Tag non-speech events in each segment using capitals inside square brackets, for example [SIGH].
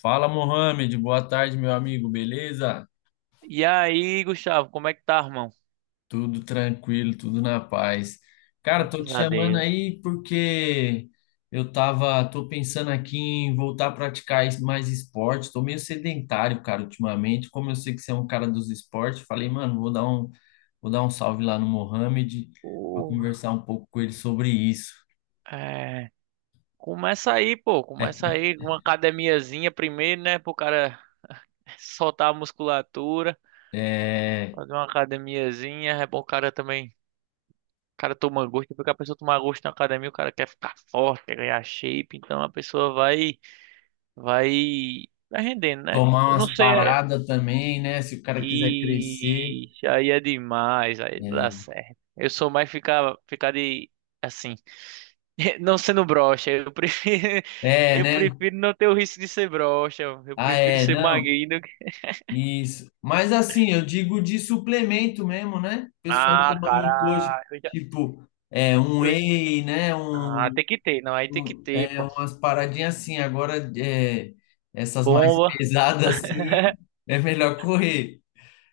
Fala, Mohamed. Boa tarde, meu amigo. Beleza? E aí, Gustavo, como é que tá, irmão? Tudo tranquilo, tudo na paz. Cara, tô Graças te a chamando Deus. aí porque tô pensando aqui em voltar a praticar mais esporte. Tô meio sedentário, cara, ultimamente. Como eu sei que você é um cara dos esportes, falei, mano, vou dar um salve lá no Mohamed para Porra, conversar um pouco com ele sobre isso. é... Começa aí, pô. Começa [LAUGHS] aí com uma academiazinha primeiro, né? Pro cara [LAUGHS] soltar a musculatura. É, Fazer uma academiazinha. É bom o cara também. O cara toma gosto. Porque a pessoa tomar gosto na academia, o cara quer ficar forte, quer ganhar shape. Então a pessoa Vai rendendo, né? tomar Eu não umas sei. paradas também, né? Se o cara quiser crescer. Ixi, aí é demais, aí não dá É, certo. Eu sou mais ficar de, assim, [LAUGHS] não sendo broxa. [LAUGHS] É, Eu né? prefiro não ter o risco de ser broxa. Eu Ah, prefiro é, ser não, magrinho do que. isso. Mas assim, eu digo de suplemento mesmo, né? O pessoal Ah, toma muito hoje, cara, tipo, um eu- whey, né? ah, tem que ter, não, aí tem que ter, pô. Umas paradinhas assim. Agora, essas mais [LAUGHS] Bomba. pesadas assim, [LAUGHS] é melhor correr.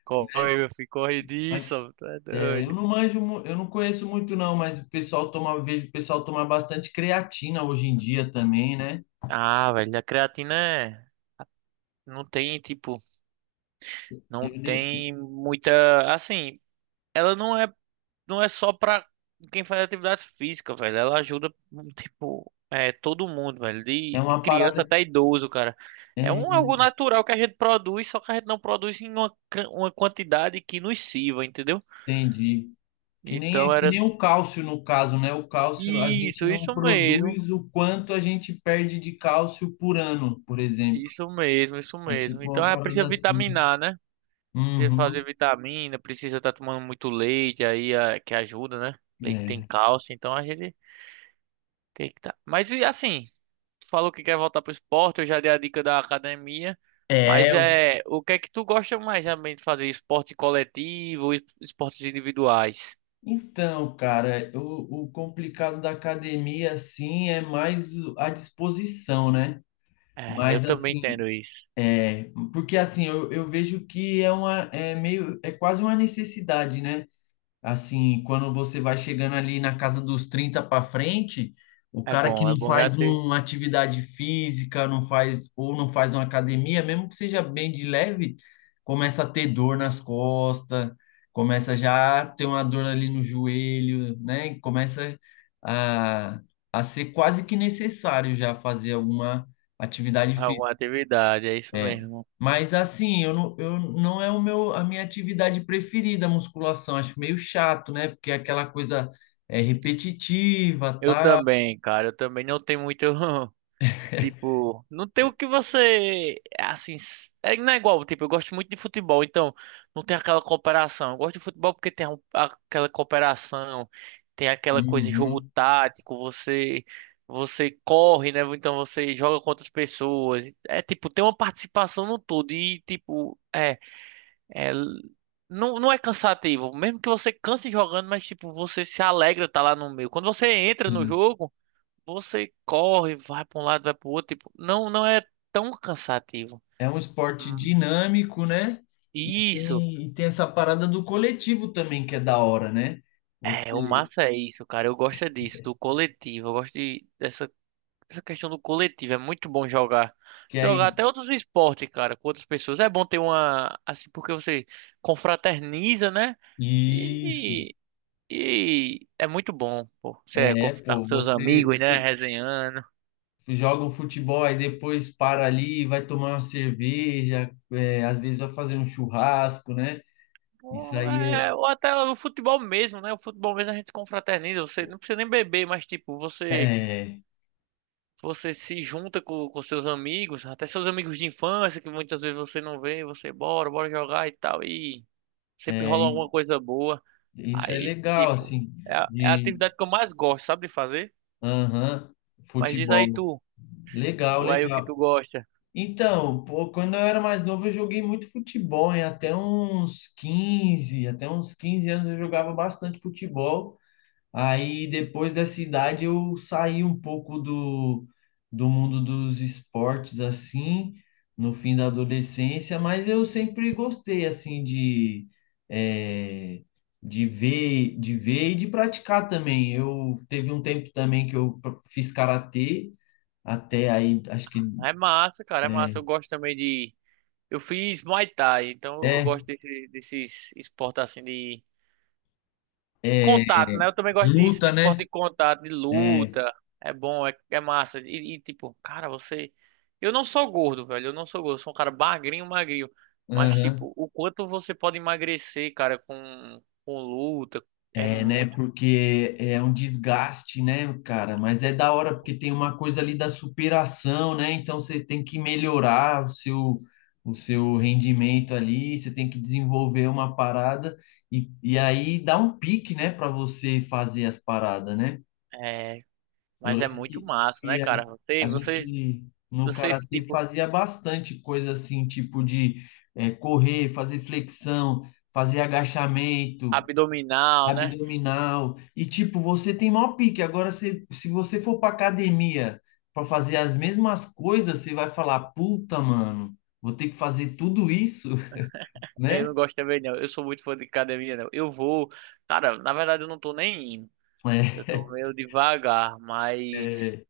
Corre, meu filho, corre Mas, disso, ó, tu é doido. eu não manjo, eu não conheço muito não, mas o pessoal toma, vejo o pessoal tomar bastante creatina hoje em dia também, né? Ah, velho, a creatina é. Tipo, não Eu nem, tem muita. Assim, ela não é só pra quem faz atividade física, velho. Ela ajuda, tipo, todo mundo, velho. De, é de uma criança parada, até idoso, cara. É é, um algo natural que a gente produz, só que a gente não produz em uma quantidade que nos sirva, entendeu? entendi. Que nem, Então que era nem o cálcio no caso, né? O cálcio, a gente isso, não isso mesmo. produz o quanto a gente perde de cálcio por ano, por exemplo. Isso mesmo, isso É mesmo. tipo Então uma é, parada precisa assim. vitaminar, né? Precisa fazer Uhum, vitamina, precisa estar tomando muito leite aí, que ajuda, né? Leite tem é. cálcio, então a gente tem que tá. Mas e assim, tu falou que quer voltar pro esporte, eu já dei a dica da academia, mas É, o- é, o que é que tu gosta mais realmente de fazer? Esporte coletivo, ou esportes individuais? Então, cara, o complicado da academia, assim, é mais a disposição, né? É, eu Mas, também assim, entendo isso. é, porque, assim, eu vejo que é uma, é meio, é quase uma necessidade, né? Assim, quando você vai chegando ali na casa dos 30 para frente, o cara que É não bom já faz ter uma atividade física, não faz ou não faz uma academia, mesmo que seja bem de leve, começa a ter dor nas costas, começa já a ter uma dor ali no joelho, né? E começa a, a ser quase que necessário já fazer alguma atividade alguma física. atividade, é isso É, mesmo. mas assim, eu não é o meu, a minha atividade preferida, a musculação. Acho meio chato, né? Porque é aquela coisa é repetitiva, Eu tá? também, cara, eu também não tenho muito. [LAUGHS] Tipo, não tem o que você. Assim, não é igual. Tipo, eu gosto muito de futebol, então não tem aquela cooperação. Eu gosto de futebol porque tem aquela cooperação, tem aquela coisa, jogo Uhum, tático, você. Você corre, né? Então você joga com outras pessoas. É tipo, tem uma participação no todo. E tipo, é não, não é cansativo. Mesmo que você canse jogando, mas tipo, você se alegra estar lá no meio. Quando você entra no sim. jogo. Você corre, vai para um lado, vai para o outro, tipo, não, não é tão cansativo. É um esporte Hum. dinâmico, né? E Isso. tem, e tem essa parada do coletivo também, que é da hora, né? É, o Você massa é isso, cara. Eu gosto é disso, do coletivo. Eu gosto dessa questão do coletivo. É muito bom jogar. que Jogar aí. até outros esportes, cara, com outras pessoas. É bom ter assim, porque você confraterniza, né? Isso. E, e é muito bom, pô. Você É, tá pô, com seus amigos, né? você Resenhando. joga um futebol e depois para ali, vai tomar uma cerveja, é, às vezes vai fazer um churrasco, né? Isso Ou, aí é, ou até o futebol mesmo, né? O futebol mesmo a gente confraterniza. Você não precisa nem beber, mas tipo, é, você é, se junta com seus amigos, até seus amigos de infância, que muitas vezes você não vê, você bora, bora jogar e tal. E sempre é, rola alguma coisa boa. isso é Aí, legal, tipo, assim, é a de, atividade que eu mais gosto, sabe, de fazer. aham, Mas diz aí futebol. tu, Legal, aí o que tu legal. gosta. Então, pô, quando eu era mais novo, eu joguei muito futebol, hein? Até uns 15 anos eu jogava bastante futebol. Aí depois dessa idade eu saí um pouco do mundo dos esportes assim, no fim da adolescência, mas eu sempre gostei assim de, eh, de ver e de praticar também. Eu teve um tempo também que eu fiz karatê, até aí acho que É massa, cara, é massa. Eu gosto também de. Eu fiz Muay Thai, então eu é, gosto desses esportes assim de é contato, né? Eu também gosto disso, de luta, né? esporte de contato, de É, luta. É bom, é massa. E, tipo, cara, você. Eu não sou gordo, velho. Eu não sou gordo. Eu sou um cara magrinho, magrinho. Mas, aham. tipo, o quanto você pode emagrecer, cara, com luta, é É, né? muito. Porque é um desgaste, né, cara? Mas é da hora, porque tem uma coisa ali da superação, né? Então você tem que melhorar o seu rendimento ali, você tem que desenvolver uma parada e aí dá um pique, né, para você fazer as paradas, né? É. Eu Mas é lembro muito que, massa, né, que cara? Você, a você, gente no você, karatê tipo, fazia bastante coisa assim, tipo de correr, fazer flexão, fazer agachamento abdominal, né? abdominal. E tipo, você tem maior pique. Agora, se você for pra academia pra fazer as mesmas coisas, você vai falar, puta, mano, vou ter que fazer tudo isso, [LAUGHS] Eu né? não gosto também, não. Eu sou muito fã de academia, não. Eu vou. Cara, na verdade, eu não tô nem indo. Eu É, tô meio devagar, mas. é.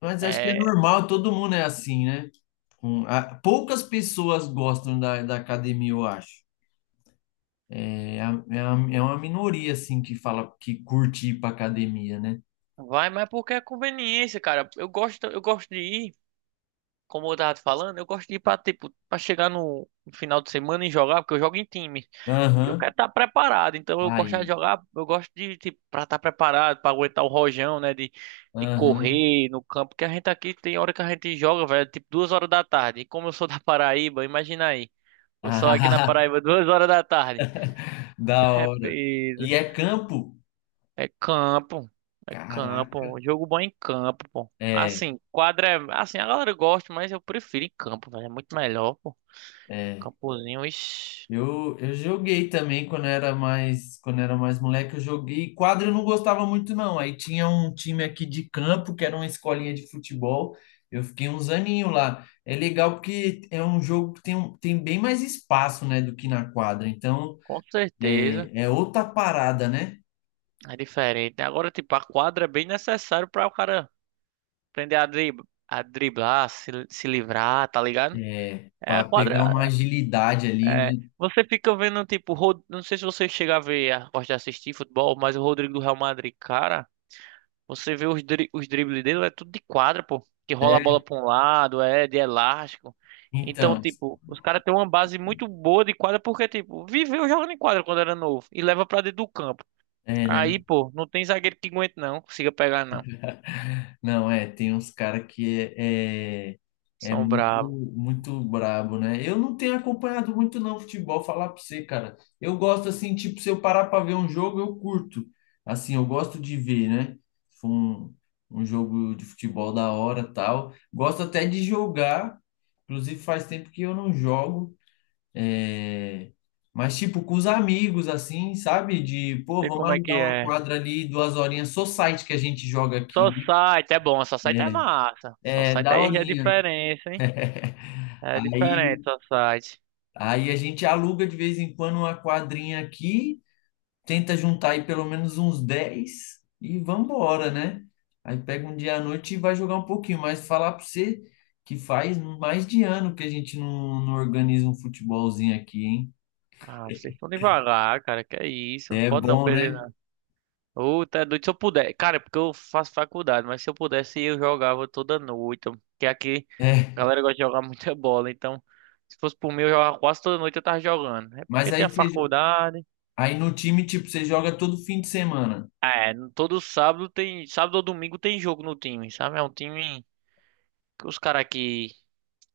Mas acho que é É, normal, todo mundo é assim, né? Poucas pessoas gostam da academia, eu acho. É, é uma minoria, assim, que fala que curte ir pra academia, né? vai, mas é porque é conveniência, cara. Eu gosto de ir, como eu tava te falando, eu gosto de ir tipo, pra chegar no final de semana e jogar, porque eu jogo em time. E eu quero Aham. estar preparado, então eu gosto de Aí. jogar, eu gosto de, tipo, pra estar preparado, pra aguentar o rojão, né, de, Aham. correr no campo, porque a gente aqui tem hora que a gente joga, velho, tipo 2 horas da tarde. E como eu sou da Paraíba, imagina aí, eu sou aqui na [LAUGHS] Paraíba 2 horas da tarde. [LAUGHS] Da [LAUGHS] É hora. peso. E é campo? É campo. É Caraca. campo. Jogo bom é em campo, pô. É, Assim, quadra é. Assim, a galera gosta, mas eu prefiro em campo, velho. É muito melhor, pô. é. Campozinho, ixi, Eu joguei também quando era mais moleque, eu joguei. Quadra eu não gostava muito, não. Aí tinha um time aqui de campo, que era uma escolinha de futebol. Eu fiquei uns aninhos lá. É legal porque é um jogo que tem, tem bem mais espaço, né, do que na quadra. Então, com certeza. É outra parada, né? É diferente. Agora, tipo, a quadra é bem necessário pra o cara aprender a a driblar, se livrar, tá ligado? É, É a para pegar quadra. uma agilidade ali, É, né? você fica vendo, tipo, não sei se você chega a ver, gosta de assistir futebol, mas o Rodrigo do Real Madrid, cara. Você vê os dribles dele, é tudo de quadra, pô. Que rola a É, bola pra um lado, é de elástico. Então, então, tipo, os caras têm uma base muito boa de quadra porque, tipo, viveu jogando em quadra quando era novo e leva pra dentro do campo. é, né? Aí, pô, não tem zagueiro que aguente, não. Consiga pegar, não. Não, é, tem uns caras que é São muito, bravos. muito brabo, né? Eu não tenho acompanhado muito não futebol, falar pra você, cara. Eu gosto assim, tipo, se eu parar pra ver um jogo, eu curto. Assim, eu gosto de ver, né? Se for Um, um jogo de futebol da hora, tal. Gosto até de jogar, inclusive faz tempo que eu não jogo. É... Mas, tipo, com os amigos, assim, sabe? De, pô, Sei vamos como é que alugar uma é. quadra ali, duas horinhas, só site que a gente joga aqui, Só né? site é bom, só site é É, massa. Só é site aí já é daorinha. diferença, hein? [LAUGHS] É diferente, Aí, só site. aí a gente aluga de vez em quando uma quadrinha aqui, tenta juntar aí pelo menos uns 10 e vambora, né? Aí pega um dia à noite e vai jogar um pouquinho, mas falar pra você que faz mais de ano que a gente não organiza um futebolzinho aqui, hein? Ah, vocês estão devagar, cara. Que é isso? Não É pode não bom, perder. né? Ô, tá doido. Se eu puder, cara, é porque eu faço faculdade, mas se eu pudesse eu jogava toda noite. Porque aqui a É. galera gosta de jogar [LAUGHS] muita bola, então se fosse por mim eu jogava quase toda noite eu tava jogando. É Mas porque aí, tem a você, faculdade. aí no time, tipo, você joga todo fim de semana. É, todo sábado tem, sábado ou domingo tem jogo no time, sabe? É um time que os caras aqui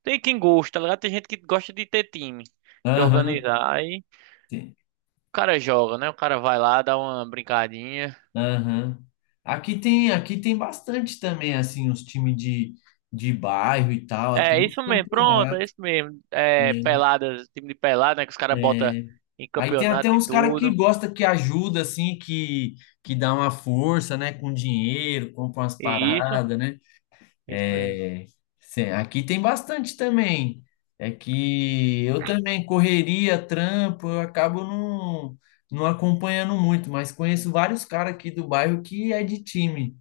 tem quem gosta, tá ligado? Tem gente que gosta de ter time, de Aham. organizar. Aí o cara joga, né? O cara vai lá, dá uma brincadinha. Aham. Aqui tem bastante também, assim, os times de bairro e tal, até É os isso mesmo, pronto, é campeonatos, isso mesmo. É, né? peladas, time de pelada, né? Que os caras botam É. em Aí tem campeonato até e uns caras que tudo. gosta que ajuda, assim, que dá uma força, né? Com dinheiro, compra umas E isso, paradas, né? isso mesmo. É, aqui tem bastante também. É que eu também correria, trampo, eu acabo não, não acompanhando muito, mas conheço vários caras aqui do bairro que é de time.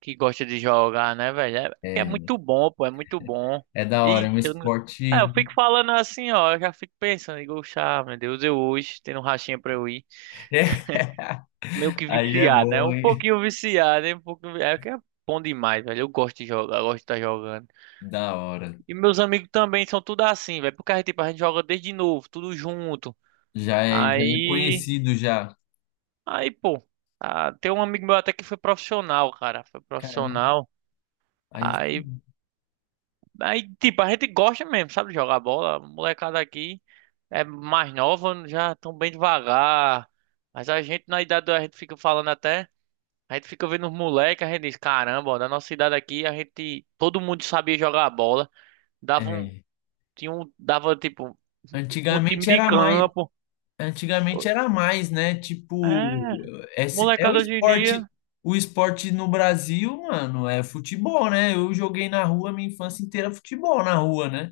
Que gosta de jogar, né, velho? É, que é É, muito bom, pô, é muito bom. é da hora, é Ixi, um eu, não- é, esporte. eu fico falando assim, ó, eu já fico pensando, digo, "Chá, meu Deus, eu hoje tendo um rachinha pra eu ir." [LAUGHS] Meio que Aí é viciado, né? bom, Um hein? pouquinho viciado, né? Um pouquinho, é que é bom demais, velho. Eu gosto de jogar, eu gosto de estar jogando. Da hora. E meus amigos também são tudo assim, velho. Porque tipo, a gente joga desde novo, tudo junto. Já é Aí, conhecido já. aí, pô, ah, tem um amigo meu até que foi profissional, cara, foi Caramba, profissional. aí Aí, sim. aí, tipo, a gente gosta mesmo, sabe, de jogar bola. A molecada aqui é mais nova, já tão bem devagar. Mas a gente, na idade, a gente fica falando até, a gente fica vendo os moleques, a gente diz, caramba, ó, da nossa idade aqui, a gente, todo mundo sabia jogar bola. Dava um, É. tinha um, dava, tipo, um time Antigamente de era mais, campo. antigamente era mais, né? Tipo, É, esse é molecada hoje em dia, o esporte no Brasil, mano, é futebol, né? Eu joguei na rua minha infância inteira futebol na rua, né?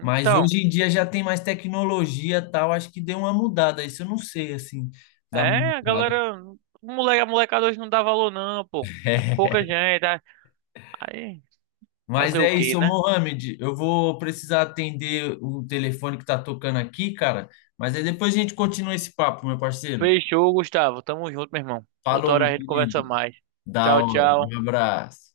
Mas hoje em dia já tem mais tecnologia, e tal, acho que deu uma mudada, isso eu não sei assim, da É, a mudada. galera. O moleque, a molecada hoje não dá valor, não, pô. É pouca [LAUGHS] gente. é- Aí, Mas fazer o é quê, isso, ô né? Mohamed. Eu vou precisar atender o telefone que tá tocando aqui, cara. Mas aí depois a gente continua esse papo, meu parceiro. Fechou, Gustavo. Tamo junto, meu irmão. Outra Falou, hora meu a gente conversa querido. mais. Da Tchau, hora. tchau. Um abraço.